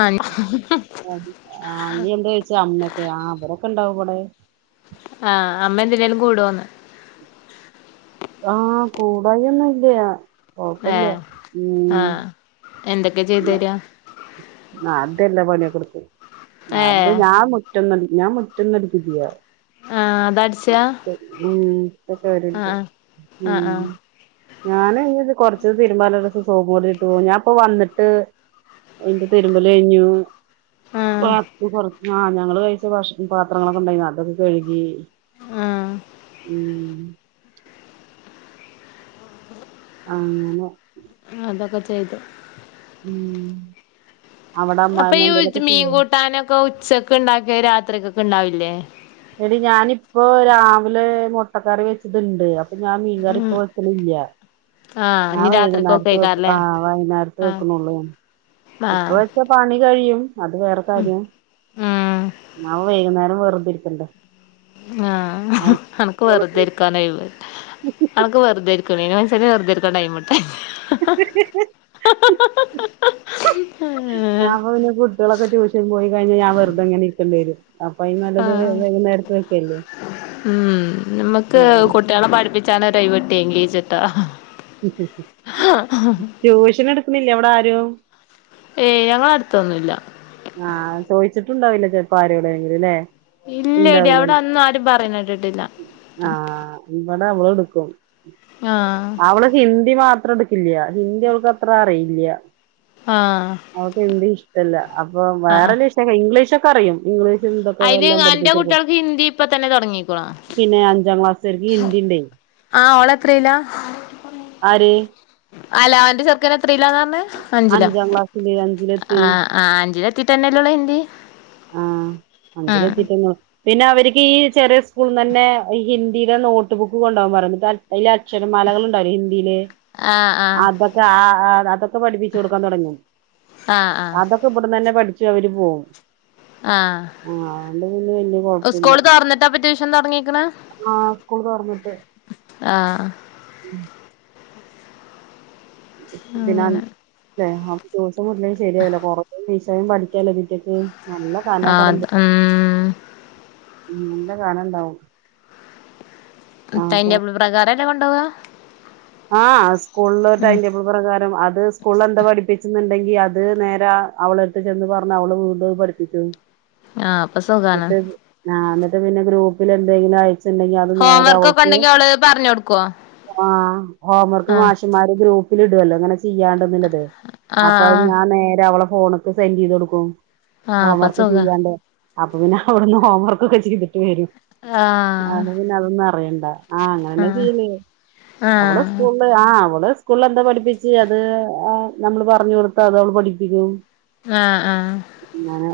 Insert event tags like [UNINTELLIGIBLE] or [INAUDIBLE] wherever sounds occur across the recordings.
ആ ആ നീ എന്ത ചോയിച്ചേ അമ്മൊക്കെ ആ് അവരൊക്കെണ്ടാവും അവിടെ ആഹ് അമ്മ എന്തിനോലും കൂടുോന്ന് ആഹ കൂടായ ഒന്നും ഇല്ല ഏ കൊഴപ്പില്ല ഉ ആ എന്തൊക്കെ ചെയ്തര ആ, അതല്ല പണിയൊക്കെ അത് ഞാൻ മുറ്റം ഞാൻ മുറ്റൊന്നും അടികില്ല ആ അത് അടിച്ചതാ ക്കെ വണ്ട് ആ ആ ഞാന്ത് കൊറച്ച് തിരുമ്പലാലത് സോപ്പ് പോടിയിട്ട് ഞാൻപ്പ വന്നട്ട് അതിന്റെ തിരുമ്പല കഴിഞ്ഞു ആ ആഹ് ഞങ്ങൾ കഴിച്ച പാത്രങ്ങളൊക്കെ ഉണ്ടായിരുന്നു അതൊക്കെ കഴുകി ആ മം [INAUDIBLE] ആങ്ങനെ അതൊക്കെ ചെയ്തു ഉം അവിടെ അപ്പൊ അമ്മായിമ്മ ഈ എന്തേലൊക്കെ മീൻ കൂട്ടാനൊക്കെ ഉച്ചൊക്കെ ഉണ്ടാക്കിയത് രാത്രിക്കൊക്കെ ഉണ്ടാവില്ലേ എടി ഞാനിപ്പോ രാവിലെ മുട്ടക്കറി വെച്ചത് ഉണ്ട് അപ്പോ ഞാൻ മീൻകറി ഉം ഇപ്പോ വെക്കല് ഇല്ല ആ ഇനി രാത്രിക്കൊക്കെ വൈകുന്നേരത്ത് വെക്കും ആയിക്കാരല്ലേ ആ വൈകുന്നേരത്തെ ആ വെക്കുന്നുള്ളൂ ആ ഇപ്പ വെച്ച പണി കഴിയും അത് വേറെ കാര്യം ഉം ന്നാ വൈകുന്നേരം വെറുതെ ഇരിക്കണ്ടേ ആ ആ, എനക്ക് കുട്ടികള്- വെറുതെ ഇരിക്കാൻഒഴിവ് എനക്ക് വെറുതെരിക്ക വെറുതെ ഇരിക്കാൻ ടൈം കിട്ടും ഹ ഹ ഹ ഹ ഹ ഹ ആ അപ്പൊ പിന്നെ കുട്ടികളൊക്കെ ട്യൂഷൻ പോയി കഴിഞ്ഞാൽ ഞാൻ വെറുതെ എങ്ങനെ ഇരിക്കേണ്ടി വരും അപ്പംആനല്ലത് വൈ ആ വൈകുന്നേരത്ത് വെക്കല്ലേ നമ്മുക്ക് ഉം. കുട്ടികളെ പഠിപ്പിച്ചാന്ന് ഒരു ഒഴിവ് കിട്ടിയെങ്കില് സെറ്റാ ട്യൂഷൻ എടുക്കുന്നില്ല അവിടാരും ഏ ഞങ്ങടെഅടുത്തൊന്നുമില്ല ആ ചോദിച്ചിട്ടുണ്ടാവില്ല ചെലപ്പോ ആരു എവിടെഎങ്കിലും അല്ലേ ഇല്ലടി അവിടെ അന്നും ആരും പറയണ കേട്ടിട്ടില്ല അവള്എടുക്കും ആഹ് അവള് ഹിന്ദി മാത്രം എടു കില്ല ഹിന്ദി അവൾക്ക് അത്ര അറിയില്ല ആഹ് അവൾക്ക് ഹിന്ദി ഇഷ്ടമില്ല അപ്പൊ വേറെ വല്ല വിഷയം ഇംഗ്ലീഷ് ഒക്കെ അറിയും ഇംഗീഷ് അതിന് അന്റെ കുട്ടികൾക്ക് ഹിന്ദി ഇപ്പൊ തന്നെ തുടങ്ങികണ് പിന്നെ അഞ്ചാം ക്ലാസ്സർക്ക് ഹിന്ദി ഉണ്ടേ ആ ഓള് എത്രയിലാ ആര് അല്ല അവന്റെ ചെറുക്കന് എത്രയിലാന്നാ പറഞ്ഞേ അഞ്ചില അഞ്ചാം ക്ലാസ്സില് അഞ്ചിലെത്തി ആ അഞ്ചില ത്തിട്ടല്ലേ ഉള്ളു ഹിന്ദി. അഞ്ചില് ആഹ് എത്തി പിന്നെ അവർക്ക് ഈ ചെറിയ സ്കൂളിന് തന്നെ ഹിന്ദിയിലെ നോട്ട് ബുക്ക് കൊണ്ടുപോവാൻ പറയും. അതിലക്ഷരം മാലകളുണ്ടായിരിക്കുംഹിന്ദിയില്? ആഹ് ആഹ് അതൊക്കെ ആ അതൊക്കെ പഠിപ്പിച്ചു കൊടുക്കാൻ തുടങ്ങി. ആഹ് ആഹ് അതൊക്കെ ഇവിടുന്ന് തന്നെ പഠിച്ചു അവര് പോവും. ആ ആഹ് അതുകൊണ്ട് പിന്നെ വല്യ കുഴപ്പില്ല സ്കൂള് തുറന്നിട്ടാ ഇപ്പം ട്യൂഷൻ തുടങ്ങിയേക്കണേ? ആ സ്കൂൾ തുറന്നിട്ട് ആ [UNINTELLIGIBLE] അങ്ങനെ ദിവസവും വിട്ടില്ലേ ശരിയാവില്ല [UNINTELLIGIBLE] പഠിക്കാലോ വീട്ടിട്ട് നല്ല ആഹ് കാലാകാരന്ത അത് ഉം ഉം. നല്ലകാലം ഉണ്ടാവും. ടൈംടബിൾ പ്രകാരം അല്ലേ കൊണ്ടുപോവുക? ആ സ്കൂളില് ടൈം ടേബിൾ പ്രകാരം അ അത് സ്കൂളിൽ എന്താ പഠിപ്പിച്ചുന്നുണ്ടെങ്കി അത് നേരെ അവളെ എടുത്ത് ചെന്ന് പറഞ്ഞ അവള് വീണ്ടു അത്പഠിപ്പിക്കും. ആഹ് അപ്പൊ സുഖാണ് ട്ട് ആ എന്നിട്ട് പിന്നെ ഗ്രൂപ്പിൽ എന്തെങ്കിലും അയച്ച ണ്ടെങ്കിൽ അത് ഹോം നേരെ വർക്കൊക്കെ അവൾക്ക് ഉണ്ടെങ്കി അവള് പറഞ്ഞ് കൊടുക്കോ ആ ഹോംവർക്ക് ആഹ് മാഷുമാര് ഗ്രൂപ്പ് ഇടുല്ലോ? അങ്ങനെ ചെയ്യാണ്ടന്നുള്ളത്. ആഹ് അപ്പൊ ആഹ് ഞാൻ നേരെ അവളെ ഫോൺക്ക് സെന്റ് ചെയ്ത് കൊടുക്കും. ആഹ് ഹോം അപ്പൊ വർക്ക് സുഖാ ചെയ്യാണ്ട് അപ്പൊ പിന്നെ അവിടുന്ന് ഹോംവർക്ക് ഒക്കെ ചെയ്തിട്ടേ വരും. ആഹ് അതു പിന്നെ അതൊന്നും അറിയണ്ട. ആ അങ്ങനെതന്നെ ആഹ് ചെയ്യല്. അവള് ആഹ് സ്കൂളില് ആ അവള് സ്കൂളിൽ എന്താ പഠിപ്പിച്ച് അത് നമ്മള് പറഞ്ഞു കൊടുത്താ അത് അവള് പഠിപ്പിക്കും. ആ ആ അങ്ങനെ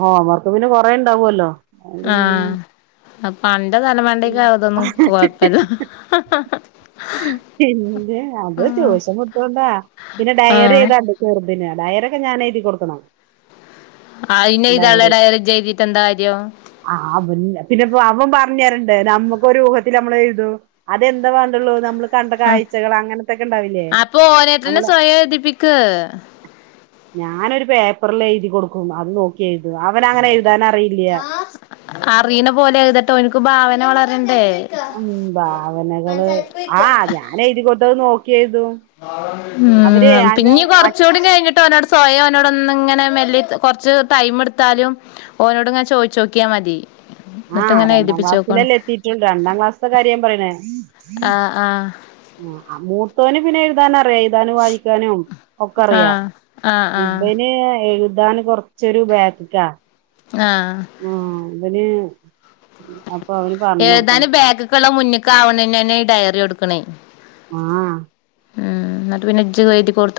ഹോം വർക്ക് പിന്നെ കൊറേ ഉണ്ടാവുവല്ലോ? ആഹ പണ്ടത തലമണ്ടേയിൽ കേറത്തൊന്നും കൊഴപ്പില്ല പിന്ന അത് ച്യൂഷം മുട്ടണ്ടാ പിന്നെ ഡയറി ആഹ് ചെയ്താണ്ട് ച ഡയരൊക്കെ ഞാൻ എഴുതി കൊടുക്കണം അയിന് ഡയറി ഇതള്ളട ഇജ്ജെഴുതീട്ടെന്താ കാര്യം ആ അവ പിന്നെപ്പോ അവൻ പറഞ്ഞറുണ്ടെ നമ്മുക്ക് ഒരു ഊഹത്തി നമ്മൾ എഴുതു അതെന്താ വേണ്ടുള്ളൂ നമ്മ കണ്ട ആഹ് കാഴ്ചകൾ അങ്ങനത്തൊക്കെ ഇണ്ടാവില്ലേ അപ്പൊ ഓനേട്ടനെ നമ്മള് സ്വയം എഴുതിപ്പിക്ക് ഞാനൊരു പേപ്പറൽ എഴുതി കൊടുക്കും അത് നോക്കി എഴുതും അവനങ്ങനെ എഴുതാൻ അറിയില്ല അറിയണ പോലെഴുതട്ടോ എനിക്ക് ഭാവന വളരണ്ടേ ഉം ഭാവനകള് ആ ഞാന എഴുതി കൊത്തത് നോക്കി എഴുതും അവര് ഉം ഞാന് പിന്നീ ആ കൊറച്ചുകൂടി കഴിഞ്ഞിട്ട് ഒരടുത്ത് സ്വയം നോട ഒന്ന ഇങ്ങനെ മെല്ലി കൊറച്ച് ടൈം എടുത്താലും ഓനോട്ങ്ങെ ചോദിച്ചോക്കിയാൽ മതി എന്നിട്ട് ആഹ് ഇങ്ങനെ രണ്ടാം എഴുതിപ്പിച്ചോക്കോണ്ട് ക്ലാസ്സിലല്ലേ എത്തിട്ടണ്ട് രണ്ടാം ക്ലാസ്ത്തെ കാര്യൻ പറയണേ ആഹ് ആഹ് ആ മൂത്തോന ന്നെ എഴുതാന അറിയാം എഴുതാനും വായിക്കാനും ഒക്കെ അറിയാ ആഹ് ആഹ് ആഹ് ഇബന് എഴുതാൻ കൊറച്ചൊരു ബാക്ക്ല ആഹ അങ്ങനെ ഏതാനും ബാഗുകളുള്ള മുന്നേക്ക ആവണന്നന്നെ ഈ ഡയറി എടുക്കണേ ആഹ ഉം എന്നിട്ട് പിന്നെ ഇജ്ജ് എഴുതി കൊടു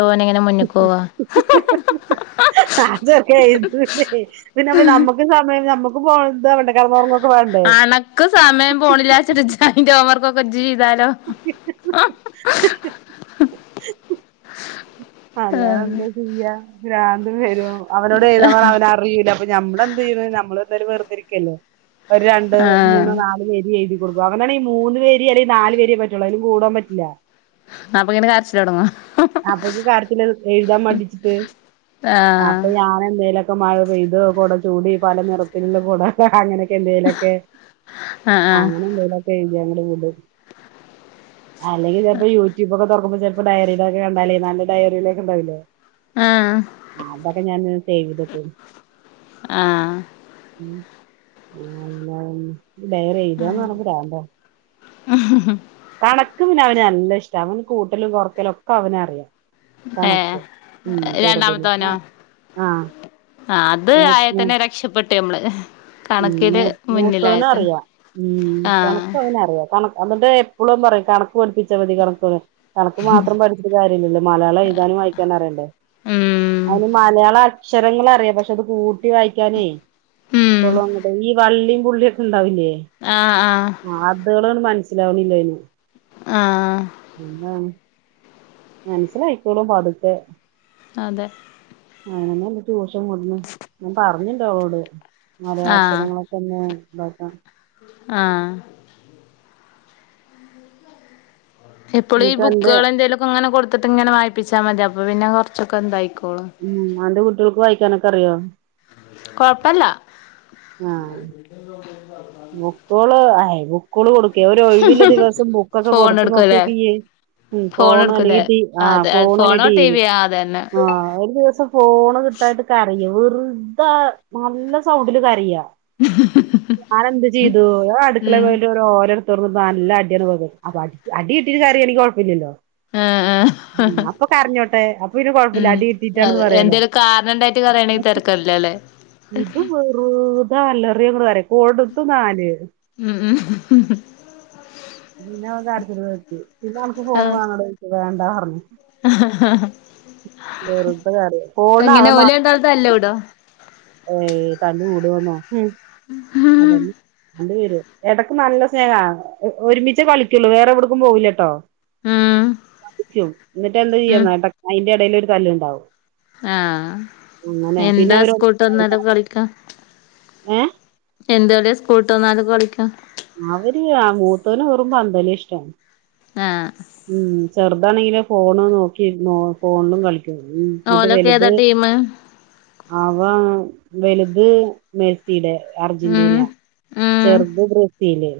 ഹ്ഹ്ഹ് അതൊക്കെ പിന്നെ നമ്മക്ക് സമയം നമ്മുക്ക് പോണം [UNINTELLIGIBLE] അണക്ക് സമയം പോണില്ലാച്ട്ട് ഇജയ്ന്റൊപ്പം ജീതാലോ അല്ലാതെന്ത ചെയ്യ പ്രാന്ത് വരും അവനോട് എഴുതാ പറ അവനറിയൂല്ല അപ്പൊ ഞമ്മളന്ത ചെയ്യ ഞമ്മള് എന്തായാലും വെറുതിരിക്കല്ലേ ഒരു രണ്ട് ആഹ് മൂന്ന് നാല് പേജ് എഴുതി കൊടുക്കു അവനാണെ മൂന്ന് വരി അല്ലെങ്കിൽ നാല് വരി പറ്റുള്ള അയില് കൂടാൻ പറ്റില്ല ആപ്പൊങ്ങനെ കരച്ചില തുടങ്ങോ അപ്പൊക്ക കാര്യത്തില് എഴുതാൻ മടിച്ചിട്ട് ആഹ് അപ്പൊ ഞാൻ എന്തേലും മഴ പെയ്ത് കൊട ചൂടി പല നിറത്തിലുള്ള കൊട ഹഹഹ അങ്ങനെ എന്തേലൊക്കെ ആഹ് ആഹ് അങ്ങനെ എന്തേലൊക്കെ എഴുതി അങ്ങട് വിടും അല്ലെങ്കി ചെപ്പോ യൂട്യൂബ്ക്കെ തൊറക്കുമ്പോ ചെല്പ്പോ ഡയറീലക്കെണ്ടാലേ നല്ല ഡയറീലൊക്കെ ണ്ടാ ആഹ് [UNINTELLIGIBLE] അതൊക്കെ ഞാൻ സേവ് ചെയ്ത്ക്കു ആ [UNINTELLIGIBLE] ഡയറി എഴുതാന്ന് പറഞ്ഞ പ്രാന്തന്ന് കണക്ക് പിന്നവന് ല്ല ഇഷ്ട അവന് കൂട്ടലും കൊറക്കലൊക്കെ അവനറിയാം കണക്ക് ഏഹ് ഉം ചെറുതില് ആ ആ അത് ആയാൽ തന്നെ രക്ഷപ്പെട്ടു ഞമ്മള് മൂത്തോന് അറിയാം ഉം ആഹ് കണക്ക്അവനറിയ [UNINTELLIGIBLE] എന്നിട്ട് എപ്പോളും പറയും കണക്ക് പഠിപ്പിച്ചാ മതി കണ കണക്ക് മാത്രം പഠപ്പ കാര്യല്ലല്ലൊ. മലയാളം എഴുതാനും വായിക്കാനറിയണ്ടെ ഉം അയിന് മല [UNINTELLIGIBLE] അക്ഷരങ്ങളറിയ പക്ഷെ അത് കൂട്ടി വായിക്കാനേ ഉം പ്പളുങ്ങട്ട് ഈ വള്ളീം പുള്ളീ ണ്ടാവില്ലേ ആഹ് ആഹ് [UNINTELLIGIBLE] മനസ്സിലാവണില്ല അയ്ന് ആഹ് പിന്ന മനസ്സിലായിക്കോളും പതുക്കെ അതെ അങ്ങനെന്നെ ട്യൂഷൻ കൊടുന്ന് ഞാൻ പറഞ്ഞിണ്ട് ഓളോട് മലയാളാക്ഷരങ്ങളൊക്കെന്ന് [UNINTELLIGIBLE] ആ എപ്പോളു ഈ എന്നിട്ട് അന്റെ ബുക്കള് എന്തെലൊക്കെ ങ്ങനെ കൊടുത്തിട്ട് ഇങ്ങനെ വായിപ്പിച്ചാ മതി അപ്പൊ പിന്നെ കൊറച്ചൊക്കെ ഇതാക്കും ഉം അന്റെ കുട്ടിയോൾക്ക് വായിക്കാനൊക്കെ അറിയോ കൊഴപ്പല്ല ബുക്കോള് അ ബുക്കോള് ഒരു ഒഴിവില്ല ദിവസം ബുക്കൊക്കെ ഫോൺ കൊടുത്ത എടുക്കൂലേ നോക്ക്യോക്ക്യ്യ് ഉം ഫോൺ ഫോണ് എടുക്കൂലേ അല്ലെങ്കി ടി ആ അതെ ഫോണ് ല്ലെ ഫോണോ ടിവി ടിവിയോ അതന്നെ ആ ഒരു ദിവസം ഫോണ് ത്തായിട്ട് കരയ വെറുത നല്ല സൗണ്ടില് കരയ ഞാനന്ത് ചെയ്തു അടുക്കളെ ഉം പോയിട്ട് ഓരോലെടുത്ത് നല്ല അടിയാണ് പോ അപ്പ അ അടിയിട്ടിട്ട് കരയാണങ്കി കൊഴപ്പില്ലല്ലോ ആഹ് ആഹ് അപ്പൊ കരഞ്ഞോട്ടെ അപ്പൊ ഇനി കൊഴപ്പില്ല ഉം അടി ഇട്ടിട്ടാണെന്ന് അതെ പറയാലോ എന്തേലും [UNINTELLIGIBLE] ഇത് വെറുതാ അലറിയങ്ങട് കരയ കൊടത്ത് നാല് ഉം പിന്ന അവൻ കരച്ചില് നിർത്തി പിന്നെ അനക്ക് ഫോണ് വേണോടായിച്ച് വേണ്ടാറഞ്ഞു ഹഹഹ വെറുതെ കരയ ഫോണ് എങ്ങനെ ഓല് ണ്ടാളു തല്ലൂടോ ഏയ് തല്ല്കൂടോന്നോ ഉം അതന്നെ രണ്ട് പേരും എടക്ക് നല്ല സ്നേഹാ ഒരുമിച്ചേ കളിക്കുള്ളൂ വേറെ എവിടക്കും പോവൂലട്ടോ ഉം [UNINTELLIGIBLE] എന്നിട്ട് എന്താ ചെയ്യന്നാ എട അയ്ന്റെ എടേല് ഒരു തല്ല് ഇണ്ടാവും ആ പിന്നെ എന്താ അവര് സ്കൂള്ട്ടന്നാല് കളിക്കാ? ഏ എന്തളിയാ സ്കൂള്ട്ടന്നലും കളിക്കാ? അവര് അ മൂത്തോന് വെറും പന്തളിയഷ്ടം ആ ഉം ചെറുതാണെങ്കില് ഫോണ് നോക്കി ഇരിന്നോളും ഫോണിലും കളി ന്നിട്ട് ഓലൊക്കെ ഏതാ വലുത് ടീമ് അവ വലുത് മെ [UNINTELLIGIBLE] ഉം അർജന്റീന ഉം ചെറുത് ബ്രസീല്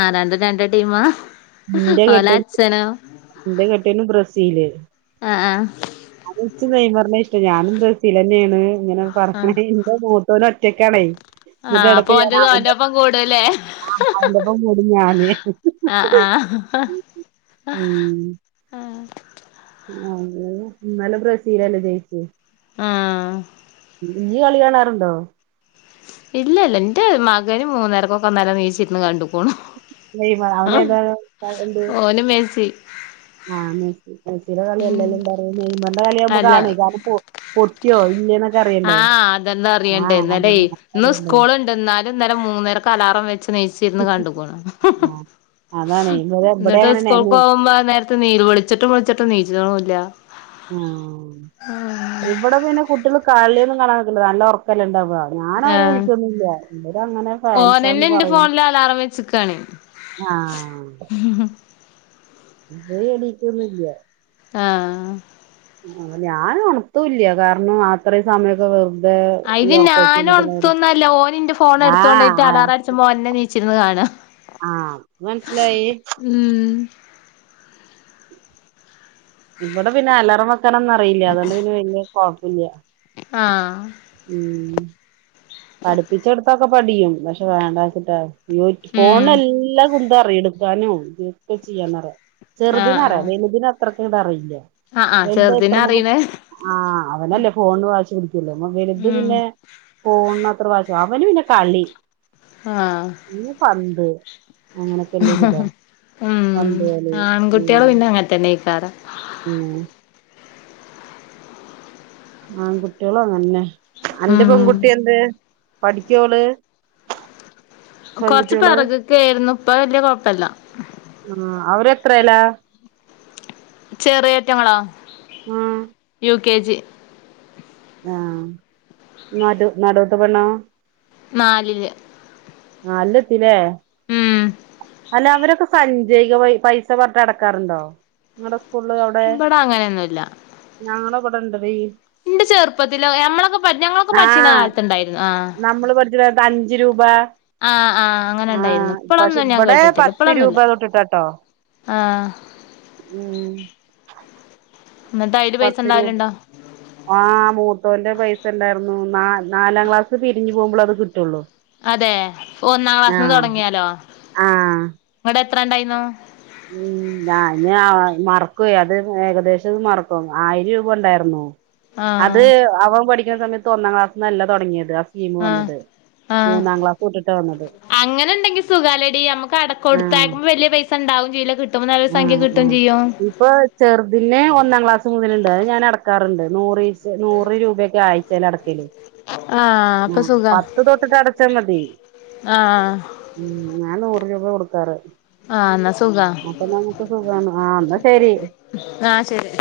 ആഹ് രണ്ടും രണ്ട് ടീമാ? ഇന്റെ ഓലെ കെട്ടിയോൻ അച്ഛനോ ഇന്റെ കെട്ടിയോനും ബ്രസീല് അ ആ ഇച്ച് നെയ്മറിനെ ഞാനും ബ്രസീലന്നെണ് ഇങ്ങനെ പറഞ്ഞണ ആഹ് എന്റെ മൂത്തോന് ഒറ്റക്കാണേ. എന്നിട്ട് ആഹ് അപ്പൊ ഒന്റെത് ഒൻ്റെപ്പം കൂടുല്ലേ? ആ അവൻ്റൊപ്പം കൂടും ഞാന് ആഹ് ആഹ് ഉം ആ ഇന്ന് ഇന്നലെ ബ്രസിലല്ലേ ജയിച്ചേ ആ ഇയ്യ് കളി കാണാറുണ്ടോ? ഇല്ല ഇല്ല എന്റെ മകന് മൂന്നരക്കൊക്കെ ഇന്നലെ നീച്ചി ര്ന്ന് കണ്ടുക്ക്ണു. മേ അവനേത ത് ഓന് മെസ്സി ആഹ് മെസ്സി മെസ്സിയുടെ ഉം കളില്ലല്ലോ നെയ്മറിന്റെ കളിയാവുമ്പോ അല്ല കാണു കാരണം പൊട്ടിയോ ഇല്ലേന്നൊക്കെ ആ അറിയണ്ടേ അതെന്താറിയണ്ടേ ആഹ് ഇന്നലെ അതന്നെ ഇന്ന് അറിയണ്ടേ സ്കൂള ഉണ്ട എന്നാലും ഇലെ മൂന്നേരക്ക് അലാറം വെച്ച് നീച്ചിര്ന്ന് കണ്ടുക്ക്ണു ആ അതാണ് ഇവരെ ഇവിടെ എന്നിട്ട് അങ്ങനെ സ്കൂൾ പോകുമ്പോ നേരത്തെ [UNINTELLIGIBLE] വിളിച്ചിട്ടും വിളിച്ചിട്ടും നീച്ച്ണുല്ലാ. ആ ഇവിടെ പിന്നെ കുട്ടിയള് കളിയൊന്നും കാണാൻ നിക്കില്ല നല്ല ഉറക്കല്ല ഇണ്ടാ ഞാൻ അവരെ ആഹ് വിളിക്കോന്നില്ല അവര് അങ്ങനെ ഫാൻസാന്ന് ഓനെന്നെ ഇന്റെ പറയും ഫോണില് അലാറം വെച്ച്ക്കാണ് ആഹ് വരെണിക്കൊന്നുല്ല ആഹ് ആ ഞാൻ ഉണർത്തുല്ല കാരണം അത്രയും സമയൊക്കെ വെ അയിന് ഞാനും ഉണത്തൊന്നല്ല ഓന്‌ന്റെ ഫോൺ ആ എടുത്തോണ്ടയിട്ട് അലാറം അടച്ച്പോ ഓന ന്നെ എണീച്ചിരുന്ന് കാണാ. ആഹ് മനസിലായി ഇവിടെ പിന്നെ അലാറം വെക്കാനൊന്നും അറിയില്ല അതുകൊണ്ട് പിന്നെ വലിയ കൊഴപ്പല്ല. ആഹ് ഉം പഠിപ്പിച്ചെടുത്തക്കെ പഠിയും പക്ഷെ വേണ്ടച്ചിട്ടാ ഇവനിക് ഉം ഫോണ് എല്ലാ കുന്തം അറിയ എടുക്കാനോ ഇതൊക്കെ ചെയ്യാനും അറിയ ആഹ് ചെറുദിന അറിയ ആഹ് വലുതിന് അത്രക്കങ്ങട് അറിയില്ല. ആഹ് ആഹ് എന്ത ചെറുതിനെ ഇത്രക്കെകെ അറിയണേ ആ അവനല്ലേ ഫോണ് വാശി പി കല് വലിത് ഉം പിന്നെ ഫോണ് അവന് പിന്നെ കളി ഇ പന്ത് അങ്ങനൊക്കെല്ല ഹ ഒരിതാ ഹ ഉം പന്ത് കളി ആൺകുട്ടിയാള് ഉം പിന്നെ അങ്ങൻ തന്നെയ്ക്കാരം ഉം ആൺകുട്ടികളോ അങ്ങന്നെ അന്റെ ഉം പെൺകുട്ടി എന്തേ? പഠിക്കോ ഓള് കൊറച്ച് പിറക് ക്കെയിരുന്നു ഇപ്പൊ വല്യ കൊഴപ്പല്ല എത്രേലാ? ചെറിയേറ്റങ്ങളാ? ആഹ് കെ ജി ആഹ് നടു നടൂത്ത പെണ്ണൊ? നാലില് നാലില് എത്തില്ലേ ഉം അല്ല അവരൊക്കെ സഞ്ചൈക പൈസ പറഞ്ഞട്ട് നടക്കാറുണ്ടോ സകുള് അവിടെ ഇവിടെ അങ്ങനെയൊന്നുല്ല ഞങ്ങള ഇവിടെ ഇണ്ട് വയ് എന്റെ ചെറുപ്പത്തില ഞമ്മളൊക്കെ പ ഞങ്ങളൊക്കെ പഠിച്ചിരുന്ന ആഹ് കാലത്തുണ്ടായിരുന്നു ആഹ് വാ ആഹ് ആഹ് അങ്ങനെ ഉണ്ടായിരുന്നു ഇപ്പളൊന്നും ഞാൻ ഇവിടെ കേട്ടിട്ടില്ല പത്ത് രൂപ ഇപ്പളൊന്നുല്ല തൊട്ടിട്ടാട്ടോ ആഹ് ഉം എന്നിട്ട് അയില് പൈസ പത്ത് രൂപ ഇണ്ടാവലിണ്ടാ ആഹ് മൂത്തോന്റെ പൈസ ഇണ്ടായിരുന്നു ന നാലാം ക്ലാസ് പിരിഞ്ഞു പോകുമ്പോളാ അത് കിട്ടുള്ളൂ അതെ ഒന്നാം ക്ലാസ്ന്ന് ആഹ് തുടങ്ങിയാലോ ആഹ് ഇങ്ങടെ എത്ര ഇണ്ടായിരുന്നു ഉം ഞാന് മറക്കൊയി അത് ഏകദേശം മറക്കും ആയിരം രൂപ ഉണ്ടായിരുന്നു അത് ആഹ് അവൻ പഠിക്കുന്ന സമയത്ത് ഒന്നാം ക്ലാസ്ന്നല്ല തുടങ്ങിയത് സ്കീം ആഹ് വന്നത് ആഹ് മൂന്നാം ക്ലാസ് തൊട്ടിട്ട അങ്ങനെ ഉണ്ടെങ്കി സുഖാലടി നമ്മുക്ക് അട ആഹ് കൊടുത്തക്കുമ്പോ വലിയ പൈസ ഉണ്ടാവും ചെയ്യില്ല കിട്ടുമ്പോ നല്ലൊരു സംഖ്യ ആഹ് കിട്ടും ആഹ് ചെയ്യും ഇപ്പൊ ചെറുതിന്റെ ഒന്നാം ക്ലാസ് മുതലിണ്ട് അത് ഞാൻ അടക്കാറുണ്ട് നൂറ് നൂറ് രൂപയക്കെ ആയ്ച്ചേല് അടക്കയില് ആഹ് അപ്പൊ ആ സുഖാ പത്ത് തൊട്ടിട്ട് അടച്ചാ മതി ആഹ് രുപേ കൊടുക്കാറ് ആഹ് അന്ന അപ്പൊ നമുക്ക് സുഖമാണ് ആഹ് എന്നാ ശരി ആഹ് ശരി